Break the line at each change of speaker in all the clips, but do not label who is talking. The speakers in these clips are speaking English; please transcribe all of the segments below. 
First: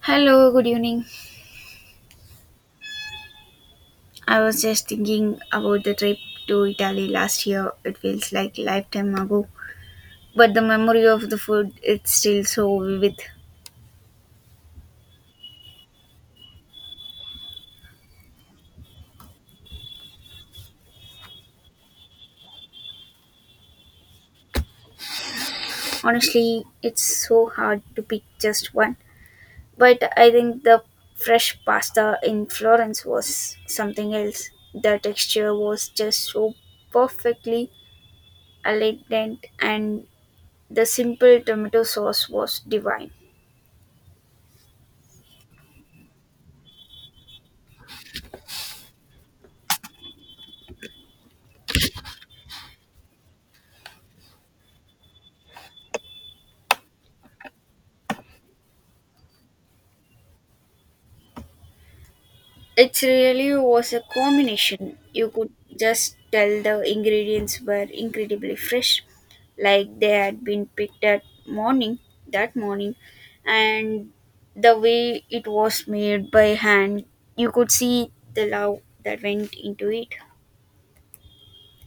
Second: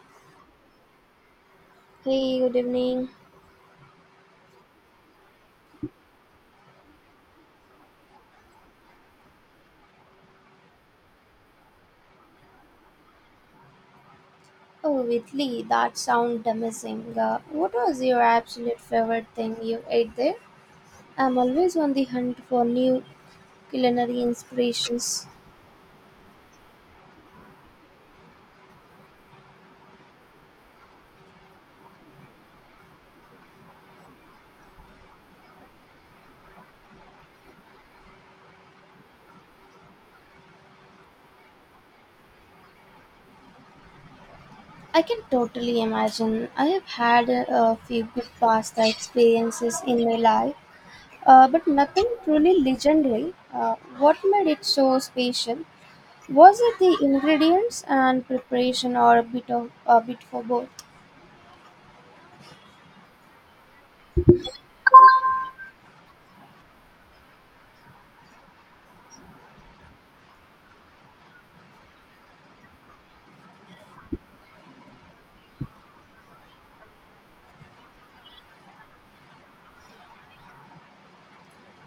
Hello, good evening.
Hey, good evening.
I was just thinking about the trip to Italy last year. It feels like a lifetime ago, but the memory of the food it's still so vivid.
Oh, Italy, that sounds amazing. What was your absolute favorite thing you ate there? I'm always on the hunt for new culinary inspirations.
Honestly, it's so hard to pick just one, but I think the fresh pasta in Florence was something else. The texture was just so perfectly aligned and the simple tomato sauce was divine.
I can totally imagine. I have had a few good pasta experiences in my life, but nothing truly legendary. What made it so special? Was it the ingredients and preparation, or a bit of a bit for both?
It really was a combination. You could just tell the ingredients were incredibly fresh, like they had been picked that morning, and the way it was made by hand, you could see the love that went into it.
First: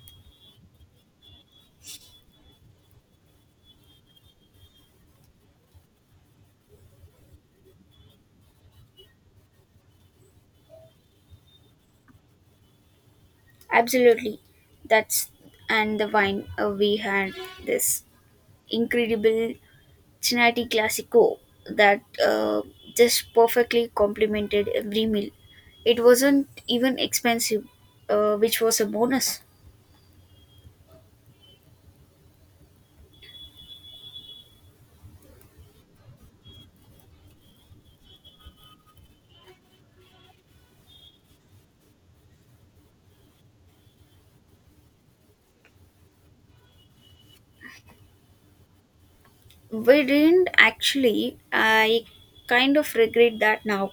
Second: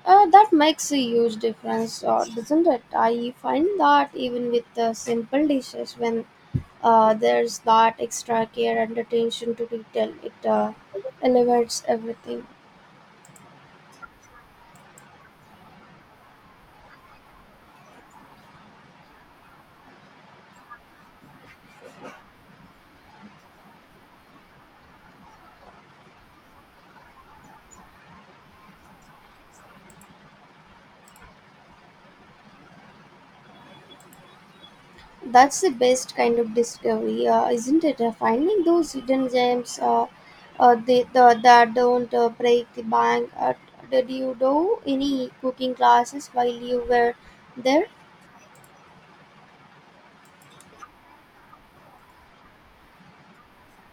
That makes a huge difference, doesn't it? I find that even with the simple dishes, when there's that extra care and attention to detail, it elevates everything.
Absolutely, that's and the wine we had this incredible Cincinnati Classico that just perfectly complemented every meal. It wasn't even expensive, which was a bonus.
That's the best kind of discovery, isn't it? Finding those hidden gems that don't break the bank. Did you do any cooking classes while you were there?
We didn't actually. I kind of regret that now,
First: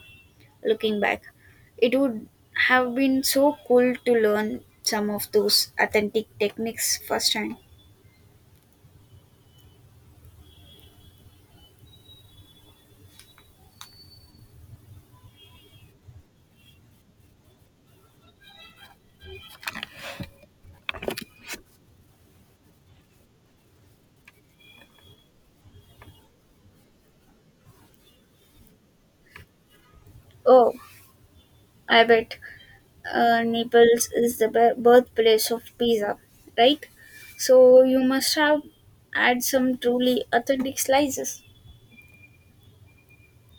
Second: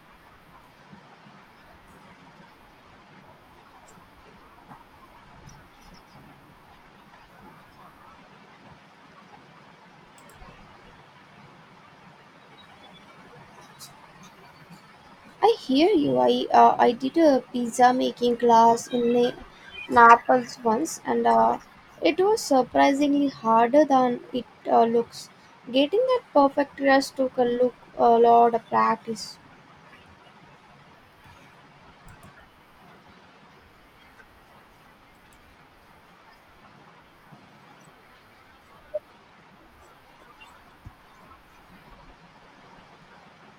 looking back. It would have been so cool to learn some of those authentic techniques firsthand.
I hear you. I did a pizza making class in Naples once, and it was surprisingly harder than it looks. Getting that perfect crust took a lot of practice.
Oh, I bet. Naples is the birthplace of pizza, right? So you must have had some truly authentic slices.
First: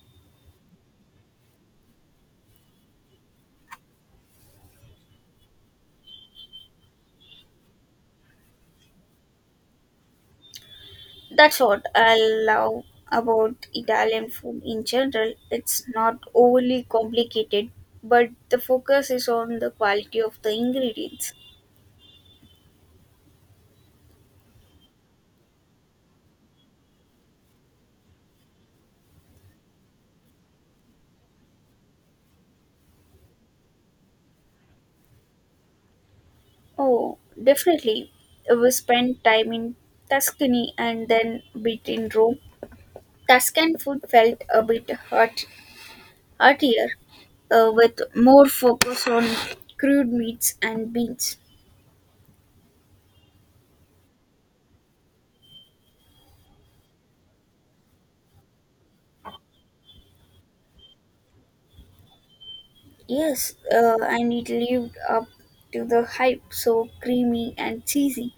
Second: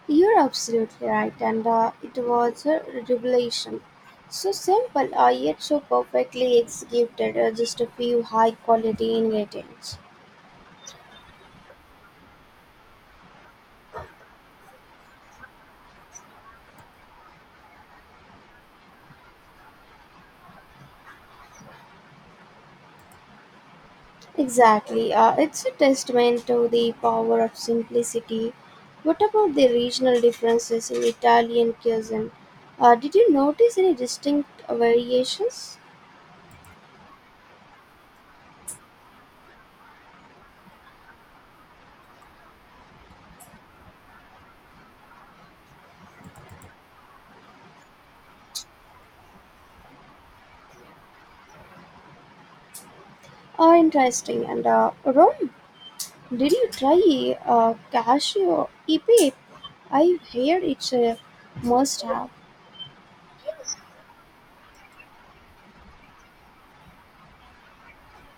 You're absolutely right, and it was a revelation. So simple, yet so perfectly executed. Just a few high quality ingredients.
That's what I love about Italian food in general. It's not overly complicated, but the focus is on the quality of the ingredients.
Exactly. It's a testament to the power of simplicity. What about the regional differences in Italian cuisine? Did you notice any distinct variations?
Oh, definitely. We spent time in Tuscany and then bit in Rome. Tuscan food felt a bit hard. Heartier, with more focus on crude meats and beans.
Interesting. And Rome, did you try cashew ipe? I hear it's a must have.
Yes, and it lived up to the hype, so creamy and cheesy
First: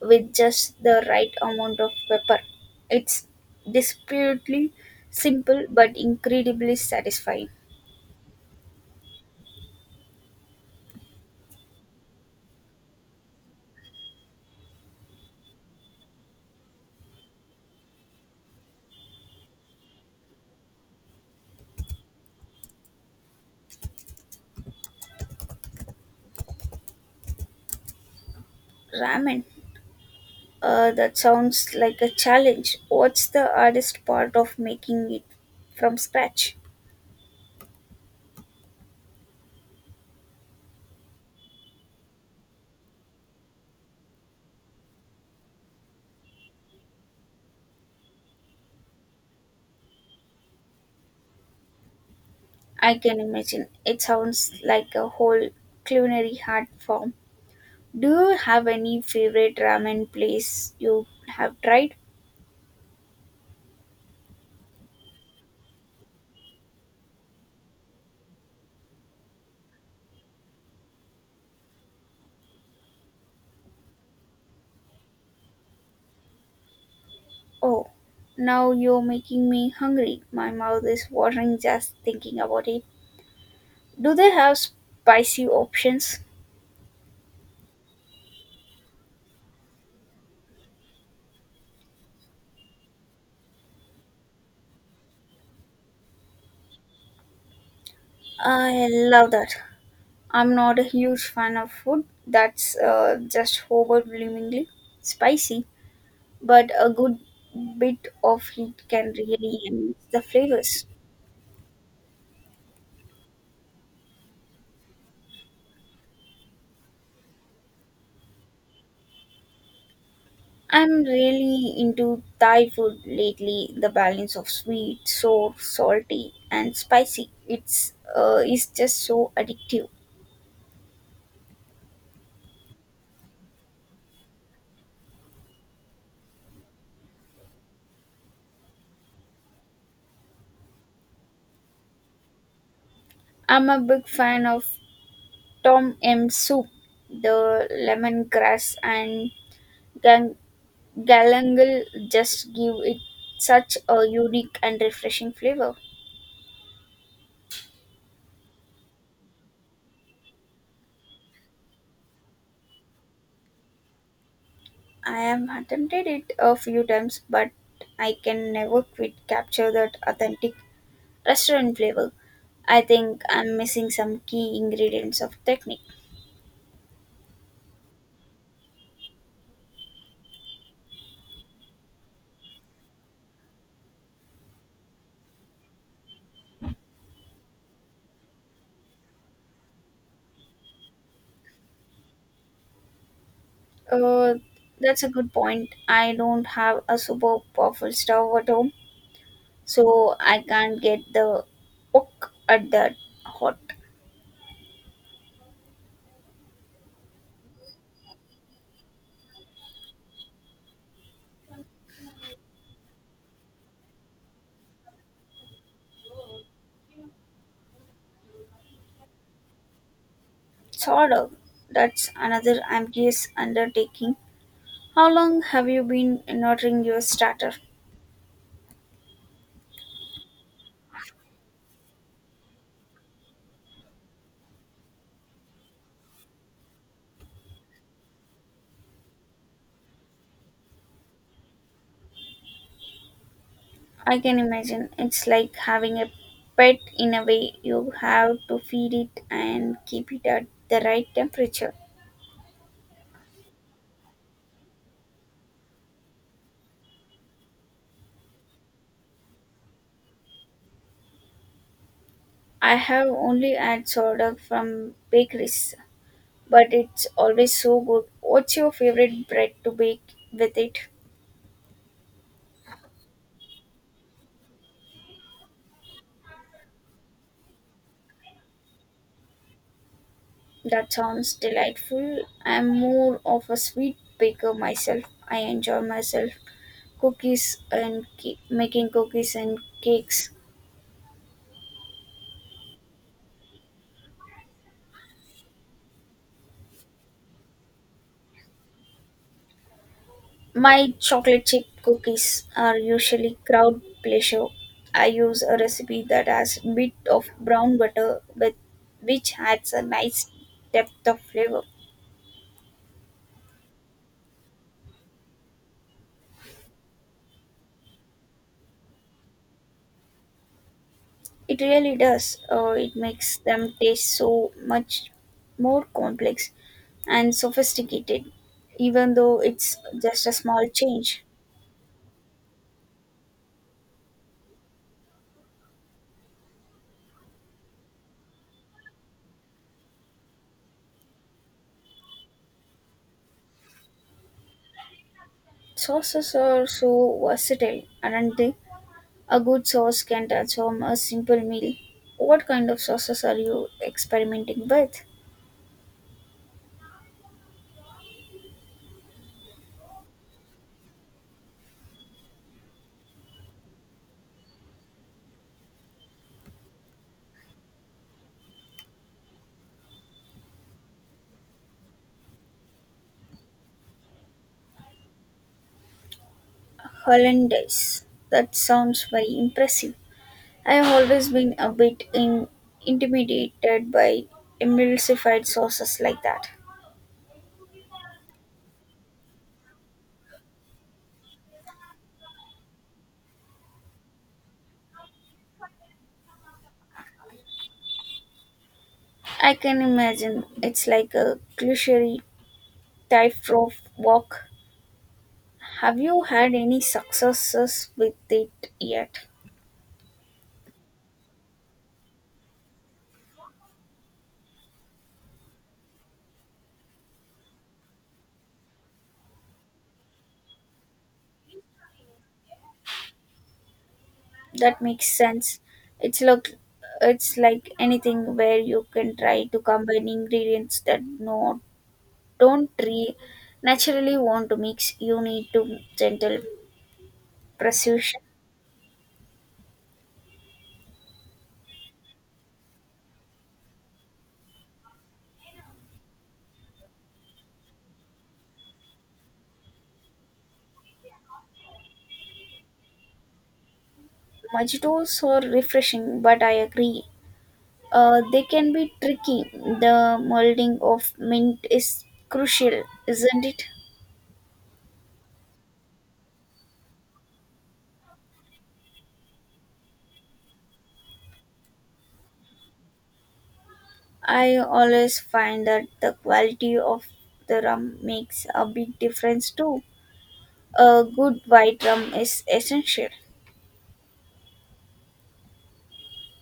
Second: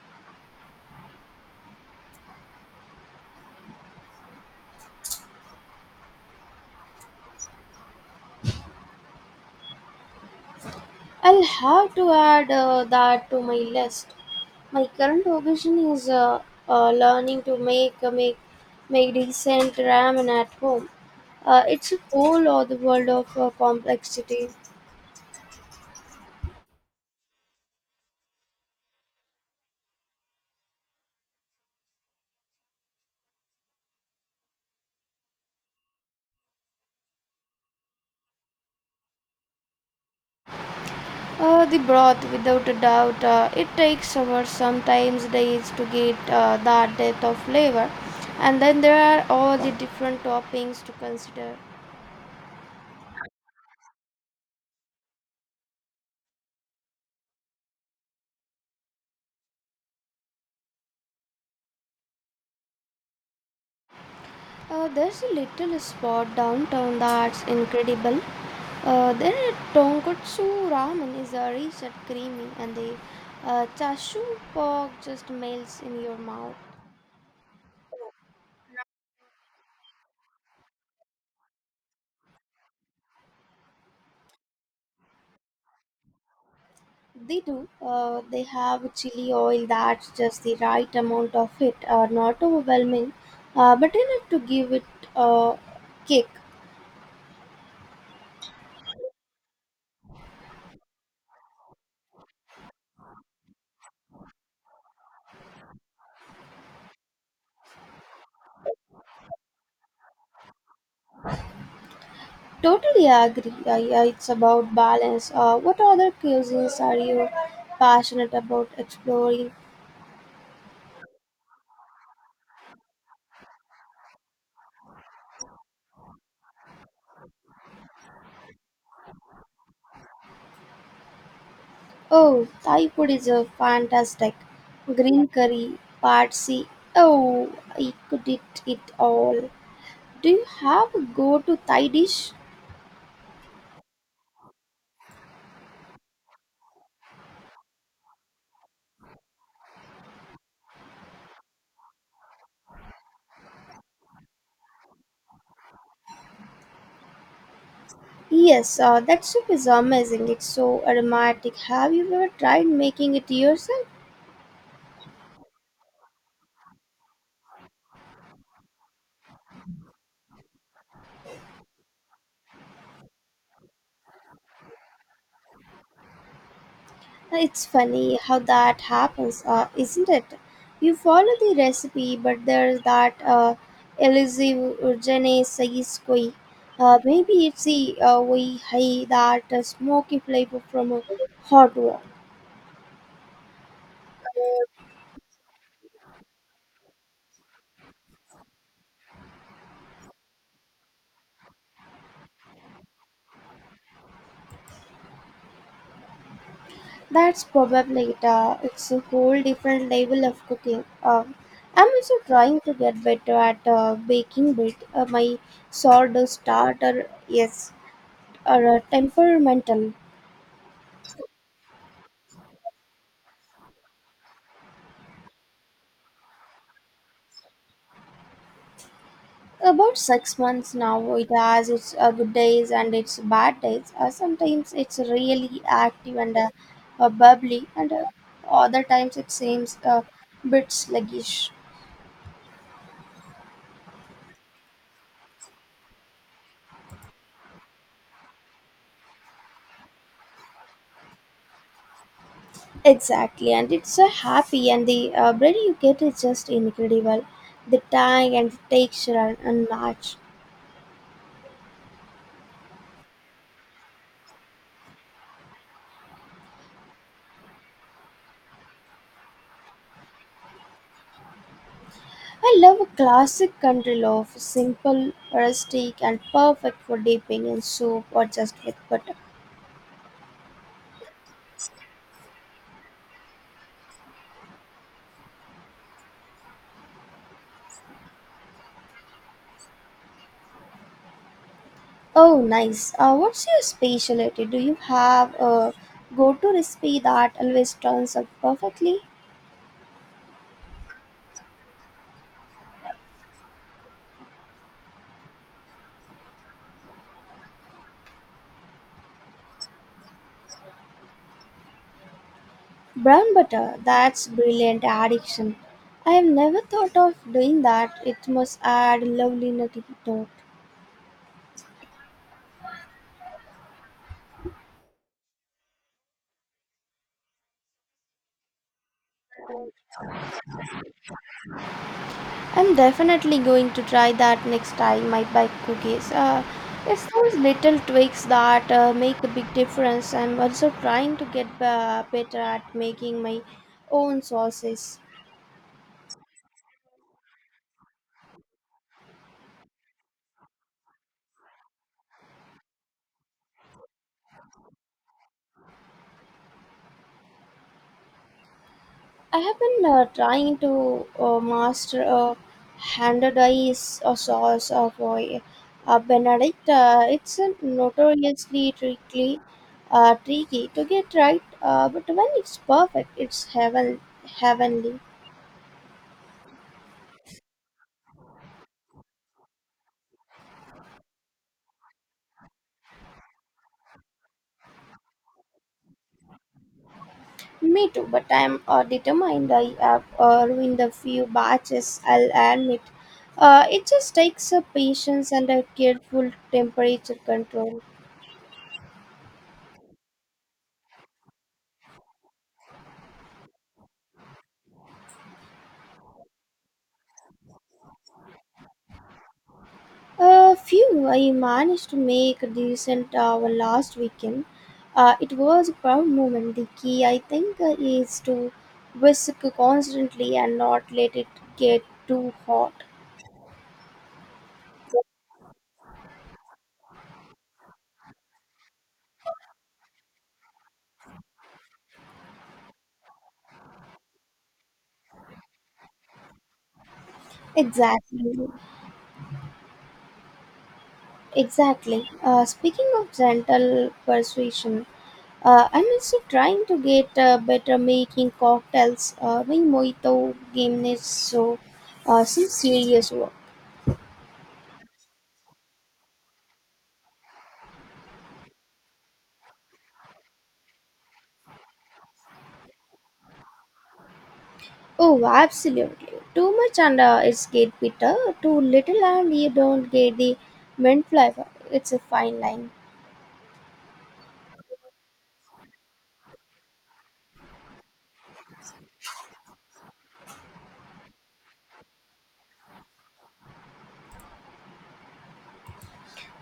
with just the right amount of pepper. It's disputably simple but incredibly satisfying.
I'll have to add that to my list. My current obsession is learning to make decent ramen at home. It's a whole other world of complexity.
Ramen, that sounds like a challenge. What's the hardest part of making it from scratch?
The broth, without a doubt, it takes hours, sometimes days, to get that depth of flavor, and then there are all the different toppings to consider.
I can imagine. It sounds like a whole culinary art form. Do you have any favorite ramen place you have tried?
There's a little spot downtown that's incredible. Their tonkotsu ramen is rich and creamy, and the chashu pork just melts in your mouth.
Oh, now you're making me hungry. My mouth is watering just thinking about it. Do they have spicy options?
They do. They have chili oil that's just the right amount of it, not overwhelming, but enough to give it a kick.
I love that. I'm not a huge fan of food that's just overwhelmingly spicy, but a good bit of heat can really enhance the flavors.
Totally agree. Yeah, it's about balance. What other cuisines are you passionate about exploring?
I'm really into Thai food lately. The balance of sweet, sour, salty, and spicy. It's is just so addictive.
Oh, Thai food is fantastic. Green curry, pad see. Oh, I could eat it all. Do you have a go-to Thai dish?
I'm a big fan of Tom M soup. The lemongrass and gang- galangal just give it such a unique and refreshing flavor.
Yes, that soup is amazing. It's so aromatic. Have you ever tried making it yourself?
I have attempted it a few times, but I can never quite capture that authentic restaurant flavor. I think I'm missing some key ingredients of technique.
It's funny how that happens, isn't it? You follow the recipe, but there's that elusive je ne sais quoi. Maybe it's the way hey, that smoky flavor from a hot wok.
Uh, that's a good point. I don't have a super powerful stove at home, so I can't get the cook at that hot.
That's probably it. It's a whole different level of cooking. I'm also trying to get better at baking bread. My sourdough starter is temperamental.
Solder. That's another ambitious undertaking. How long have you been nurturing your starter?
About 6 months now, it has its good days and its bad days. Sometimes it's really active and bubbly, and other times it seems a bit sluggish.
I can imagine it's like having a pet in a way. You have to feed it and keep it at the right temperature.
Exactly, and it's happy, and the bread you get is just incredible. The tang and the texture are unmatched.
I have only had sourdough from bakeries, but it's always so good. What's your favorite bread to bake with it?
I love a classic country loaf, simple, rustic, and perfect for dipping in soup or just with butter.
That sounds delightful. I'm more of a sweet baker myself. I enjoy myself cookies and making cookies and cakes.
Oh, nice. What's your specialty? Do you have a go-to recipe that always turns out perfectly?
My chocolate chip cookies are usually crowd pleasure. I use a recipe that has a bit of brown butter with which adds a nice depth of flavor.
Brown butter. That's brilliant addiction. I have never thought of doing that. It must add lovely nutty note.
It really does. It makes them taste so much more complex and sophisticated, even though it's just a small change.
I'm definitely going to try that next time I buy cookies. It's those little tweaks that make a big difference. I'm also trying to get better at making my own sauces.
Sauces are so versatile, aren't they? A good sauce can transform a simple meal. What kind of sauces are you experimenting with?
I have been trying to master a handed ice sauce of Benedict. It's a notoriously tricky to get right, but when it's perfect, it's heavenly.
Hollandaise. That sounds very impressive. I have always been intimidated by emulsified sauces like that.
Me too, but I'm determined. I have ruined a few batches, I'll admit. It just takes a patience and a careful temperature control.
I can imagine it's like a cliche tightrope walk. Have you had any successes with it yet?
A few. I managed to make a decent hour last weekend. It was a proud moment. The key, I think, is to whisk constantly and not let it get too hot.
That makes sense. It's look it's like anything where you can try to combine ingredients that don't naturally want to mix. You need to gentle precision.
Exactly. Exactly. Speaking of gentle persuasion, I'm also trying to get better making cocktails. My mojito game is so some serious work.
Mojitos are refreshing, but I agree uh, they can be tricky. The molding of mint is crucial, isn't it?
Oh, absolutely. Too much and it's get bitter. Too little and you don't get the mint flavor. It's a fine line.
I always find that the quality of the rum makes a big difference too. A good white rum is essential.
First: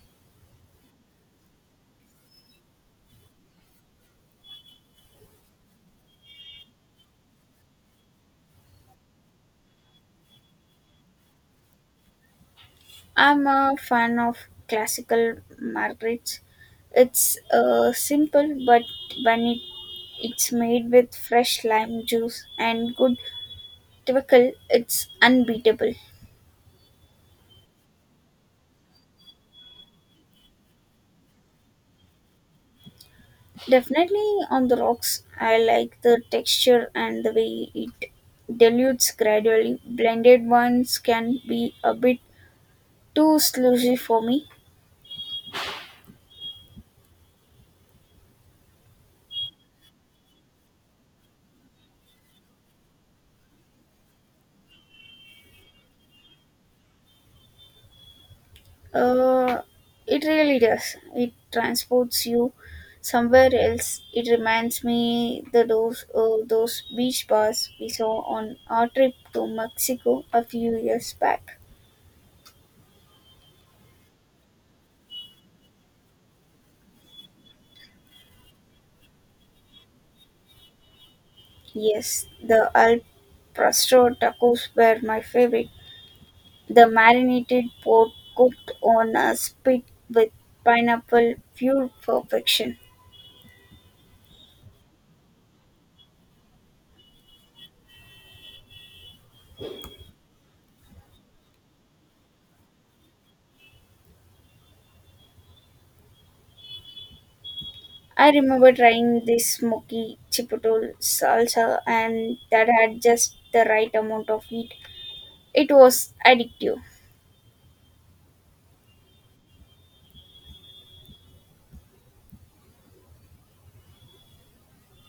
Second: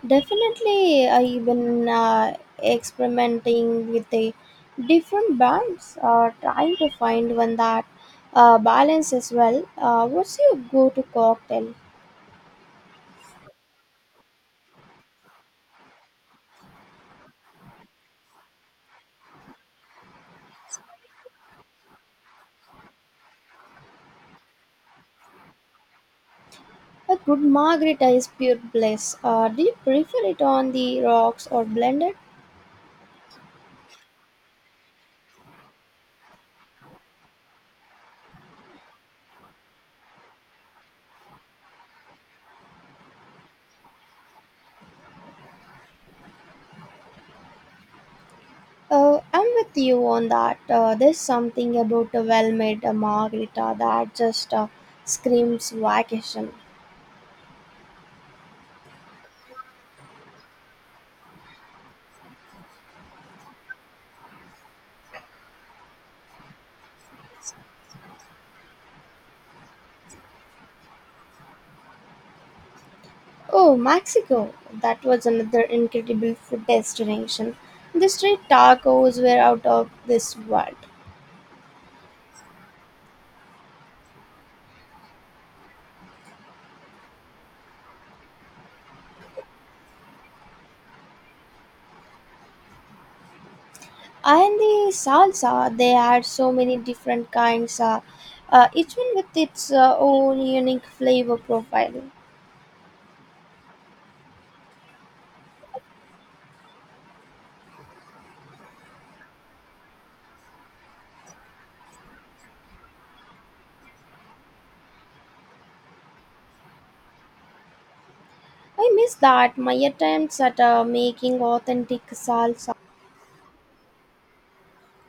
Definitely, I've been experimenting with the different brands, trying to find one that balances well. What's your go-to cocktail?
I'm a fan of classical margarits. It's simple, but when it, it's made with fresh lime juice and good twickle, it's unbeatable.
A good margarita is pure bliss. Do you prefer it on the rocks or blended?
Definitely on the rocks. I like the texture and the way it dilutes gradually. Blended ones can be a bit too sludgy for me.
I'm with you on that. There's something about a well-made margarita that just screams vacation.
Uh, it really does. It transports you somewhere else. It reminds me the those beach bars we saw on our trip to Mexico a few years back.
Oh, Mexico! That was another incredible food destination. The street tacos were out of this world.
Yes, the Al Pastor tacos were my favorite. The marinated pork cooked on a spit with pineapple pure perfection.
And the salsa, they had so many different kinds, each one with its own unique flavor profile.
I remember trying this smoky chipotle salsa and that had just the right amount of heat. It was addictive.
I miss that, my attempts at making authentic salsa.